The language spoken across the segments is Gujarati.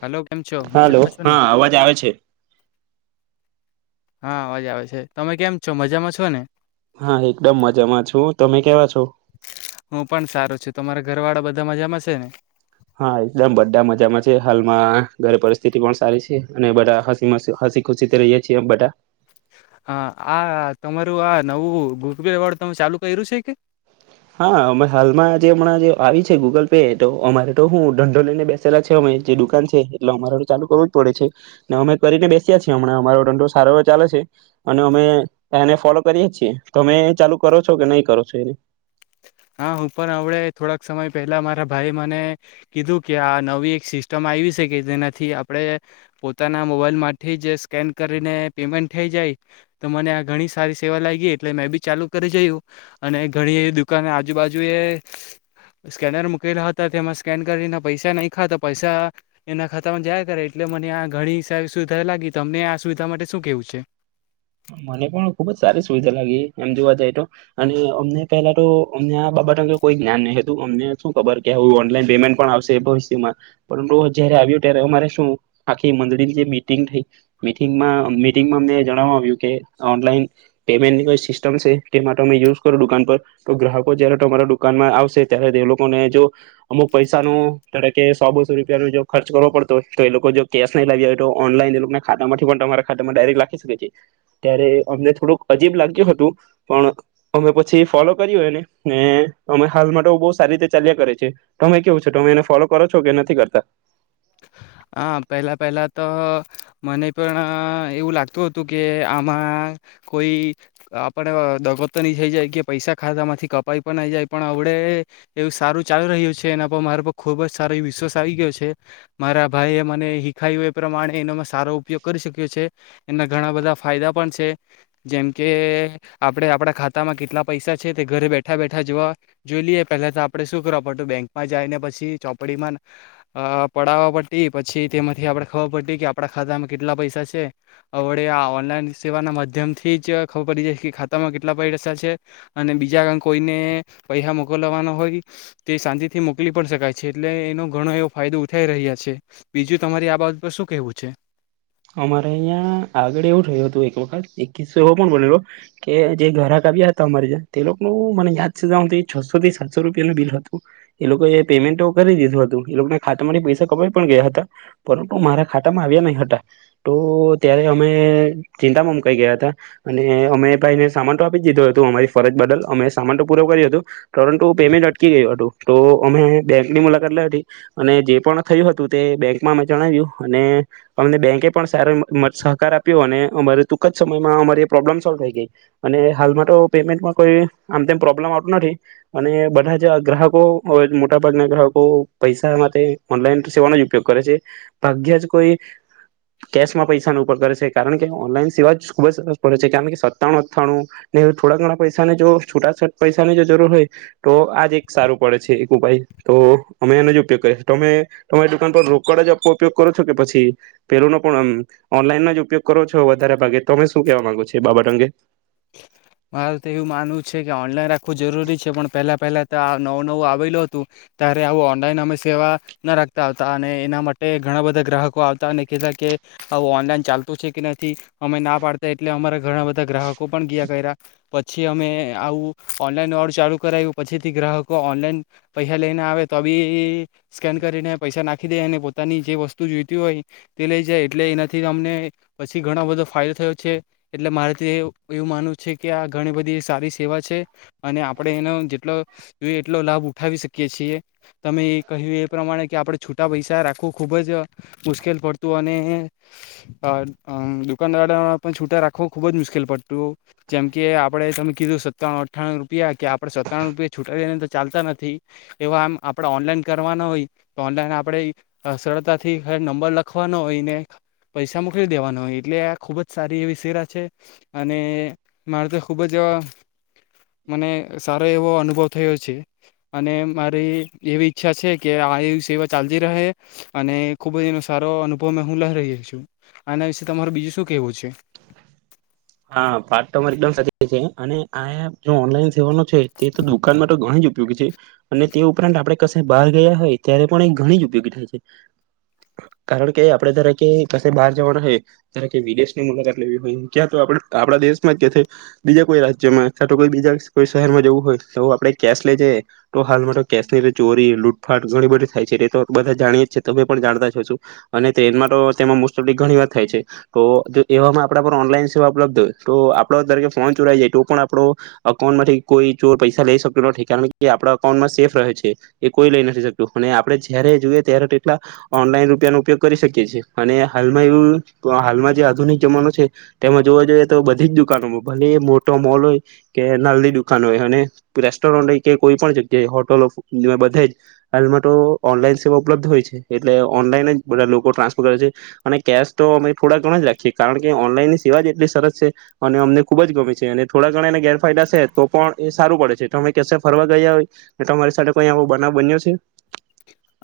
હલો કેમ છો? હાલો મજામાં છો ને? હા અવાજ આવે છે. હા અવાજ આવે છે. તમે કેમ છો મજામાં છો ને? હા એકદમ મજામાં છું તમે કેવા છો? હું પણ સારો છું. તમારા ઘરવાળા બધા મજામાંશે ને? હા એકદમ બધા મજામાં છે. હાલમાં ઘરે પરિસ્થિતિ પણ સારી છે અને બધા હસી, મસી હસી ખુશી થી રહીયે છીએ એ બધા. હા આ તમારું આ નવું [unintelligible] પે વાળું તમે ચાલુ કર્યું છે કે? હા અ હાલમાં જે હમણાં જે આવી છે. ગૂગલ પે તો અમારે તો હું ધંધો લઈને બેસેલા છે અમે જે દુકાન છે એટલે અમારે તો ચાલુ કરવું જ પડે છે. ને અમે કરીને બેસ્યા છીએ હમણાં અમારો ધંધો સારો એવો ચાલે છે અને અમે એને ફોલો કરીએ છીએ. તમે ચાલુ કરો છો કે નહીં કરો છો? હા હું પણ હવડે થોડાક સમય પહેલા મારા ભાઈ મને કીધું કે આ નવી એક સિસ્ટમ આયવી છે કે જેનાથી આપણે પોતાના મોબાઈલ માથી જે સ્કેન કરીને પેમેન્ટ થઈ જાય તો મને આ ઘણી સારી સેવા લાયગી એટલે મેં બી ચાલુ કરી જોયું અને ઘણી એવી કાને આજુબાજુ એ સ્કેનર મૂકેલા હતા. તેમાં સ્કેન કરીને પૈસા નાયખા તો પૈસા એના ખાતામાં જયા કરે એટલે મને આ ઘણી સારી સુવિધા લાગી. તમને આ સુવિધા માટે શું કેવું છે? મને પણ ખુબ જ સારી સુવિધા લાગી. એમ જોવા જાય તો અને અમને પેલા તો અમને આ બાબત અંગે કોઈ જ્ઞાન નહીં હતું. અમને શું ખબર કે હું ઓનલાઈન પેમેન્ટ પણ આવશે એ ભવિષ્યમાં. પરંતુ જયારે આવ્યું ત્યારે અમારે શું આખી મડળીની જે મિટિંગ થઈ. મિટંગમાં મિટિંગમાં અમને જણવા આવ્યું. કે ઓનલાઈન પેમેન્ટની કોઈ સિસ્ટમ છે. તેમા તમે યુઝ કરો દુકાન પર તો ગ્રાહકો જય્યારે તમારા દુકાનમાં આવશે, ત્યારે તે લોકોને જો અમુક પૈસા નું, ધારો કે સો બસો રૂપિયા નું જો ખર્ચ કરવો પડતો હો તો એ લોકો જો કેશ નહી લાવી હોય તો ઓનલાઈન એ લોકો ખાતામાંથી પણ તમારા ખાતામાં ડાયરેક્ટ લાખી શકે છે. ત્યારે અમને થોડુંક અજીબ લાગ્યું હતું. પણ અમે પછી ફોલો કર્યું એને ને અમે હાલ માટે બહ સારી રીતે ચાલ્યા કરે છે. તમે કેવું છો તમે એને ફોલો કરો છો કે નથી કરતા? હા પહેલા પહેલા તો મને પણ એવું લાગતું હતું કે આમાં કોઈ આપણે દગો તો નહી થઈ જાય કે પૈસા ખાતા માંથી કપાઈ પણ નઈ જાય પણ અવડે એવું સારું ચાલુ રહ્યું છે. એના પર મારા પર ખુબ જ સારો વિશ્વાસ આવી ગયો છે. મારા ભાઈએ મને હિખાયું એ પ્રમાણે એનો સારો ઉપયોગ કરી શક્યો છે. એના ઘણા બધા ફાયદા પણ છે જેમ કે આપણે આપણા ખાતામાં કેટલા પૈસા છે. તે ઘરે બેઠા બેઠા જોવા જોઈ લઈએ પહેલા તો આપણે શું કરવા પડતું બેંકમાં જાયને પછી ચોપડીમાં અ અ પડાવવા પડતી પછી તેમાંથી આપણે ખબર પડતી કે આપણા ખાતામાં કેટલા પૈસા છે. હવળે આ ઓનલાઈન સેવાના માધ્યમથી જ ખબર પડી જાય કે ખાતામાં કેટલા પૈસા છે અને બીજા કોઈને પૈસા મોકલવાના હોય તે શાંતિથી મોકલી પણ શકાય છે, એટલે એનો ઘણો એવો ફાયદો થઈ રહ્યા છે. બીજું તમારી આ બાબત પર શું કેવું છે? અમારે અહીંયા આગળ એવું થું હતું એક વખત, એક કિસ્સો એવો પણ બનેલો કે જે ઘરાક આવ્યા હતા અમારે જ્યાં તે લોકોનું મને યાદ છે તા સુધી છસો થી સાતસો રૂપિયા નું બિલ હતું. એ લોકો પેમેન્ટ કરી દીધું હતું એ લોકોના ખાતામાંથી પૈસા કપાઈ પણ ગયા હતા, પરંતુ મારા ખાતામાં આવ્યા નહી હતા. તો ત્યારે અમે ચિંતામાં મુકાઈ ગયા હતા, અને અમે ભાઈને સામાન તો આપી દીધો હતો, અમારી ફરજ બદલ અમે સામાન તો પૂરો કર્યો હતું પરંતુ પેમેન્ટ અટકી ગયું હતું, તો અમે બેંકની મુલાકાત લઈ હતી અને જે પણ થયું હતું તે બેંકમાં અમે જણાવ્યું અને અમને બેંક કે પણ સ સહકાર આપ્યો અને અમારે ટૂંક જ સમયમાં અમા પ્રોબ્લમ સોલ્વ થઈ ગઈ અને હાલમાં તો પેમેન્ટમાં કોઈ આમ તેમ પ્રોબ્લમ આવતું નથી અને બધા જ ગ્રાહકો હવે મોટા ભાગના ગ્રાહકો પૈસા માટે ઓનલાઈન સેવાનો જ ઉપયોગ કરે છે ભાગ્ય જ કોઈ કેશ માં પૈસા ન ઉપર કરે છે કારણ કે ઓનલાઈન સિવા જ ખુબ જ સરસ પડે છે કારણ કે સત્તાણું અઠ્ઠાણું ને થોડા ઘણા પૈસાને જો છૂટાછટ પૈસાની જો જરૂર હોય તો આજ એક સારું પડે છે એક ઉપાય તો અમે એનો જ ઉપયોગ કરીએ તમે તમારી દુકાન પર રોકડ જ આપવા ઉપયોગ કરો છો કે પછી. પેલુંનો પણ ઓનલાઈનનો જ ઉપયોગ કરો છો વધારે ભાગે તો તમે શું કેવા માંગો છો એ બાબત અંગે. મારે તો એવું માનવું છે કે ઓનલાઈન રાખવું જરૂરી છે પણ પહેલા પહેલા તો નવું નવું આવેલું હતું ત્યારે આવું ઓનલાઈન અમે સેવા ના રાખતા આવતા અને એના માટે ઘણા બધા ગ્રાહકો આવતા અને કહેતા કે આવું ઓનલાઈન ચાલતું છે કે નથી અમે ના પાડતા એટલે અમારા ઘણા બધા ગ્રાહક. કો પણ ગીયા કર્યા પછી અમે આવું ઓનલાઈન વાળું ચાલુ કરાવ્યું પછીથી ગ્રાહકો ઓનલાઈન પૈસા લઈને આવે તો બી સ્કેવાળુંને પૈસા નાખી દે અને પોતાની જે વસ્તુ જોઈતી હોય તે લઈ જાય એટલે એનાથી અમને પછી ઘણો બધો ફાયદો થયો છે એટલે મારેથી. એવું માનુંવું છે કે આ ઘણી બધી સારી સેવા છે અને આપણે એનો જેટલો જોઈએ એટલો લાભ ઉઠાવી શકીએ છીએ તમે એ કહ્યું એ પ્રમાણે કે આપણે છૂટા પૈસા રાખવું ખુબ જ મુશ્કેલ પડતું અને દુકાનદારા પણ છૂટા રાખવું ખૂબ જ મુશ્કેલ પડતું. તુ જેમ કે આપડે તમે કીધું સત્તાણું અઠ્ઠાણું રૂપિયા કે આપણેે સત્તાણું રૂપિયા છૂટા લને તો ચાલતા નથી એવા આમ આપણેે ઓનલાઈન કરવાના હોય તો ઓનલાઈન આપણેે સરળતાથી નંબર લખવાનો હોય ને પૈસા મોકલી દેવાના હોય એટલે આ ખુબ જ સારી એવી સેરા છે. અને મારે તો ખૂબ જ મને સારો એવો અનુભવ થયો છે અને મારી એવી ઈચ્છા છે કે આ એ સેવા ચાલતી રહે અને ખૂબ જ એનો સારો અનુભવ મે હું લઈ રહ્યો છું આના વિશે તમારું બીજું શું કહેવું છે. હા પાર્ટ તો તમારી એકદમ સચી છે અને આ હે જો ઓનલાઈન. વો નુ છે તે તો દુકાનમાં તો ઘણી જ ઉપયોગી છે અને તે ઉપરાંત આપણે કસે બહાર ગયા હોય ત્યારે પણ એ ઘણી જ ઉપયોગી થાય છે કારણ કે આપડે જકે કસે બહાર જવાના હોય કે વિદેશની મુલાકાત લેવી હોય. તો આપ આપણા દેશમાં જ કેથે બીજા કોઈ રાજ્યમાં કા તો કોઈ બીજા કોઈ શહેરમાં જવું હોય તો આપડે કેશ લે જઈએ તો હાલમાં તો કેશ નીી ચોરી લૂટફાટ ઘણી બધી થાય છે એ તો બધા જાણીએ જ છે તો તમે પણ જાણતા છો છો અને ટ્રેનમાં તો તેમાં મોસ્ટ ઓફ ઘણી વાર થાય છે તો જો એવામાં આપણા પર ઓનલાઈન. સેવા ઉપબ્ધ હોય તો આપડો તરકે ફોન ચોરાઈ જાય તો પણ આપડો અકાઉન્ટમાંથી કોઈ ચર પૈસા લઈ શકતો નથી કારણ કે આપડા અકાઉન્ટમાં સેફ રહે છે એ કોઈ લઈ નથી શકતું અને આપણે જયારે જોઈએ ત્યારે તેટલા ઓનલાઈન રૂપિયાનો ઉપયોગ કરી શકી એ છી અને હાલમાં એવું હાલમાં જે આધુનિક જમાનો છે. તેમાં જોવા જઈએ તો બધી જ દુકાનોમાં ભલે મોટો મોલ હોય કે નાલની દુકાનો હોય અને રેસ્ટોરન્ટ હોય કે કોઈ પણ જગ્યાએ હોટલો બધે જ હાલમાં તો ઓનલાઈન સેવા ઉપલબ્ધ હોય છે એટલે ઓનલાઈન જ બધા લોકો ટ્રાન્સફર કરે છે અને કેશ તો અમે થોડાક ઘણ જ રાખીએ કારણ કે ઓનલાઈન. સેવા જ એટલી સરસ છે અને અમને ખુબ જ ગમી છે અને થોડા ઘણા એને ગેરફાયદા છે તો પણ એ સારું પડે છે અમે ક ફરવા ગયા હોય તમારી સાથે કોઈ આવો બનાવ બન્યો છે.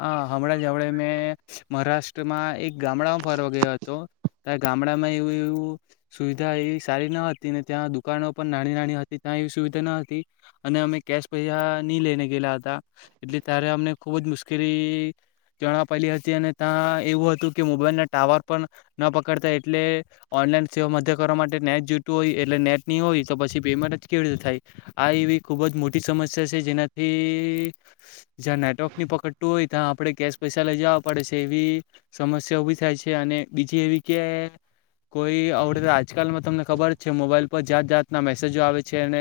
હ હમણાં જવડે મે મહારાષ્ટ્રમાં એક ગામડામાં ફરવા ગયો હતો ત્યાં ગામડામાં એવું એવું સુવિધા એવી સારી ન હતી ને ત્યાં દુકાનો પણ નાની નાની હતી ત્યાં એવી સુવિધા ન હતી અને અમે કેશ પૈસા નહી લઈને ગયેલા હતા એટલે ત્યારે અમને ખુબ જ મુશલી. જણા પેલી હતી અને ત્યાં એવું હતું કે મોબાઈલના ટાવર પણ ન પકડતા એટલે ઓનલાઈન સેવા મધ્ય કરવા માટે નેટ જોતું હોય એટલે નેટ નહી હોય તો પછી પેમેન્ટ જ કેવી રીતે થાય આ એવી ખૂબ જ મોટી સમસ્યા છે જેનાથી જ્યાં નેટવર્કની પકડ. તું હોય ત્યાં આપણે કેશ પૈસા લઈ જવા પડે છે એવી સમસ્યા ઉભી થાય છે અને બીજી એવી કે કોઈ આવડે આજકાલમાં તમને ખબર છે મોબાઈલ પર જાત જાતના મેસેજો આવે છે અને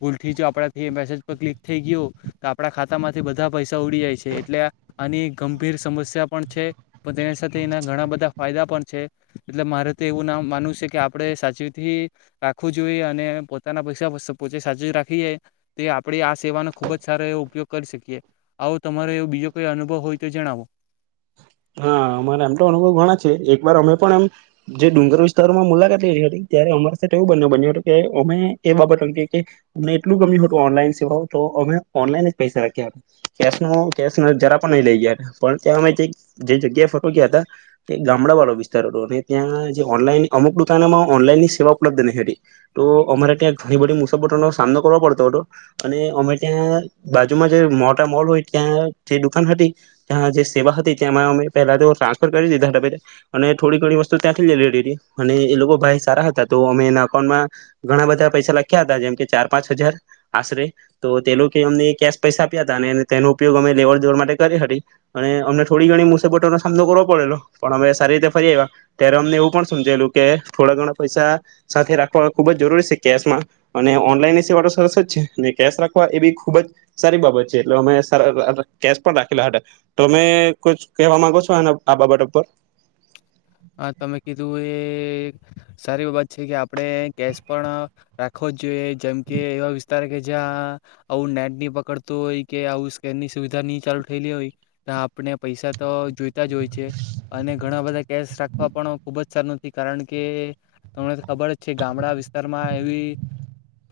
ભુલઠી જો આપણા થી મેસેજ પર ક્લિક થઈ ગયું તો આપડા ખાતામાંથી બધા પૈસા ઉડી જાય છે. એટલે આની ગંભીર સમસ્યા પણ છે પણ તેની સાથે એના ઘણા બધા ફાયદા પણ છે એટલે મારે તો એવું નામ માનવું છે કે આપણે સાચવીથી રાખવું જોઈએ અને પોતાના પૈસા પોતે સાચવી રાખી જાય તે આપણે આ સેવાનો ખૂબ જ સારો એવો ઉપયોગ કરી શકીએ આવું તમારેવ. બીજો કોઈ અનુભવ હોય તો જણાવો. હા અમારા એમ તો અનુભવ ઘણા છે એક વાર અમે પણ એમ જે ડુંગર વિસ્તારોમાં મુલાકાત લીધી હતી ત્યારે અમારી સાથે એવું બ બન્યું હતું કે અમે એ બાબત અંગે કે અમને એટલું ગમ્યું હતું ઓનલાઈન સેવાઓ તો અમે ઓનલાઈન જ પૈસા રાખ્યા હતા કે ન કે જરા પણ નહી લઈ ગયા હતા પણ તં અમે. જે જગ્યાએ ફટો ગયા હતા તે ગામડા વાળો વિસ્તાર હતો અને ત્યાં જે ઓનલાઈન અમુક દુકાનોમાં ઓનલાઈનની સેવા ઉપલબ્ધ નહી હતી તો અમારે ત્યાં ઘણી બધી મુસાબટ નો સામનો કરવો પડતો હતો અને અમે ત્યાં બાજુમાં જે મોટા મોલ હોય ત્યાં જે દુકાન હતી ત્યાં જે સેવા હતી ત્યામાં અમે પેલા તો ટ્રાન્સફર કરી દીધા હતા અને થોડી ઘણી વસ્તુ ત્યાંથી લઈ લીથી હતી અને એ લોકો ભાઈ સારા હતા તો અમે એના અકાઉન્ટમાં ઘણા બધા પૈસા લખ્યા હતા જેમ કે ચાર પાંચ હજાર આશરે તો તે લોકો અમને કેશ પૈસા આપ્યા હતા અને તેનો ઉપયોગ અમે લેવડ દેવડ માટે કરી હતી અને અમને થોડી ઘણી મુસાબટોનો સામનો કરવો પડેલો પણ અમે સારી રીતે ફરી આવ્યા ત્યારે અમને એવું પણ સમજાયેલું કે થોડા ઘણા પૈસા સાથે રાખવા ખૂબ જ જરૂરી છે કેશમાં અને ઓનલાઈનની સેવા સરસ જ છે અને કેશ રાખવા એ બી ખૂબ જ સારી બાબત છે એટલે અમે કેશ પણ રાખેલા હતા તો અમે ક કહેવા માંગો છો એના આ બાબટ ઉપર હા તમે કીધું એ સારી બાબત છે કે આપણે કેશ પણ રાખવો જ જોઈએ જેમ કે એવા વિસ્તાર કે જ્યાં આવું નેટ નની પકડતું હોય કે આવું સ્કેનની સુવિધા નહી ચાલુ થયેલી હોય ત્યા આપણે પૈસા તો જોઈ જ હોય છે અને ઘણા બધા કેસ રાખવા પણ ખુબ જ સારું નથી કારણ કે તમને ખબર જ છે ગામડા વિસ્તારમાં એવી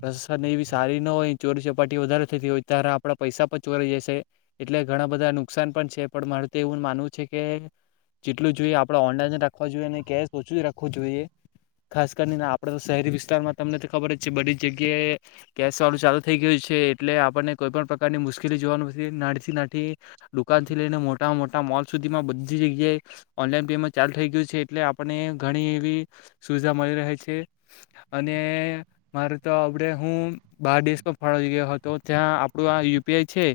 પ્રન એવી સારી ન હોય ચોરી ચપાટી વધારે થતી હોય ત્યારે આપણા પૈસા પણ ચોરી જશે એટલે ઘણા બધા નુકસાન પણ છે પણ મારે તો એવું માનવું છે કે જેટલું જોઈએ આપણે ઓનલાઈન રાખવા જોઈએ કેશ ઓછું જ રાખવું જોઈએ ખાસ કરીને આપણે શહેરી વિસ્તારમાં તમને તો ખબર જ છે બધી જગ્યાએ કેશ વાળું ચાલુ થઈ ગયું છે એટલે આપણને કોઈ પણણ પ્રકારની મુશ્કેલી જોવાનું નડ તી નથી દુકાનથી લઈને મોટા મોટા મોલ સુધીમાં બધી જગ્યાએ ઓનલાઈન માં ચાલુ થઈ ગયું છે એટલે આપને ઘણી એવી સુવિધા મળી રહે છે અને મારે તો આપણે હું બાર દેશમાં ફરવા ગયો હતો ત્યાં આપણો આ યુપીઆઈ છે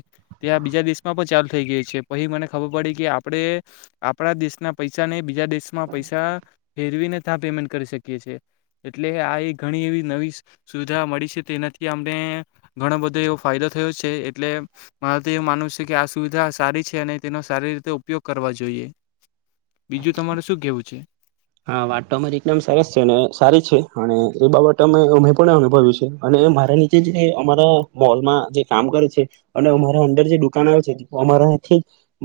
ત્યાં બીજા દેશમાં પણ ચાલુ થઈ ગઈ છે પછી મને ખબર પડી કે આપણે આપણા દેશના પૈસાને બીજા દેશમાં પૈસા ફેરવીને ત્યાં પેમેન્ટ કરી શકીએ છીએ એટલે આ એ ઘણી એવી નવી સુવિધા મળી છે તેનાથી અમને ઘણો બધો એવો ફાયદો થયો છે એટલે મારે તો એવું માનવું છે કે આ સુવિધા સારી છે અને તેનો સારી રીતે ઉપયોગ કરવા જોઈએ બીજું તમારે શું કેવું છે હા વાત તો અમારી એકદમ સરસ છે અને સારી છે અને એ બાબત અમે અમે પણ અનુભવ્યું છે અને મારા નીચે અમારા મોલમાં જે કામ કરે છે અને અમારા અંદર જે દુકાન આવે છે અમારાથી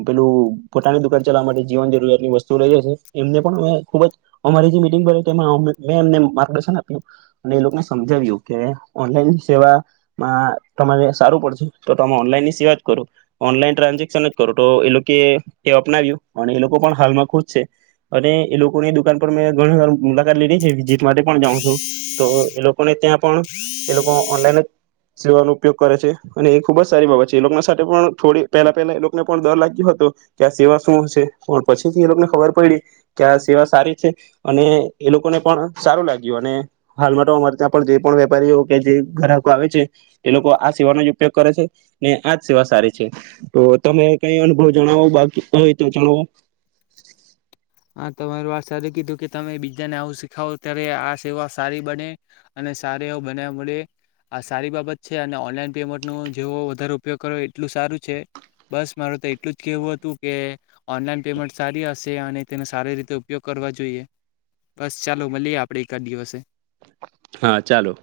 પેલું પોતાની દુકાન ચલાવા માટે જીવન જરૂરિયાતની વસ્તુ લઈ જ છે એમને પણ ખુબ જ અમારી જે મિટંગ ભરાયે તેમાં મે એમને માર્ગદર્શન આપ્યું અને એ લોકોને સમજાવ્યું કે ઓનલાઈન સેવામાં તમારે સારું પડશે તો તમે ઓનલાઈનની સેવા જ કરો ઓનલાઈન ટ્રાન્ઝેક્શન જ કરો તો એ લોકો એ અપનાવ્યું અને એ લોકો પણ હાલમાં ખુશ છે અને એ લોકો કોની દુાન પર મેં ઘણી વાર મુલાકાત લીધી છે માટે પણ જાઉ છું તો એ લોકો અને ત્યાં પણ એ લોકો ઓનલાઈન સેવાનો ઉપયોગ કરે છે અને એ ખુબ જ સારી બાબત છે એ લોકો સાથે પણ થોડી પહેલા પહેલા એ લોકોને પણ ડર લાગ્યો હતો કે આ સેવા શું હશે પણ પછી થી એ લોકોને ખબર પડી કે આ સેવા સારી છે અને એ લોકોને પણ સારું લાગ્યું અને હાલ માટે અમારે ત્યાં પણ જે પણ વેપારીઓ કે જે ગ્રાહકો આવે છે એ લોકો આ સેવાનો જ ઉપયોગ કરે છે અનેને આજ સેવા સારી છે તો તમે કઈ અનુભવ જણાવો બાકી હોય તો જાણો હા તમારી વાત સારી કીધું કે તમે બીજાને આવું શીખાવો ત્યારે આ સેવા સારી બને અને સાર એવો બનાવવા મળે આ સારી બાબત છે અને ઓનલાઈન પેમેન્ટનું જેવો વધારે ઉપયોગ કરો એટલું સારું છે બસ માર તો એટલું જ કેહેવું હતું કે ઓનલાઈન પેમેન્ટ સારી હશે અને તેનો સારી રીતે ઉપયોગ કરવા જોઈએ બસ ચાલો મળીએ આપણેે એકાદ દિવસે હા ચાલો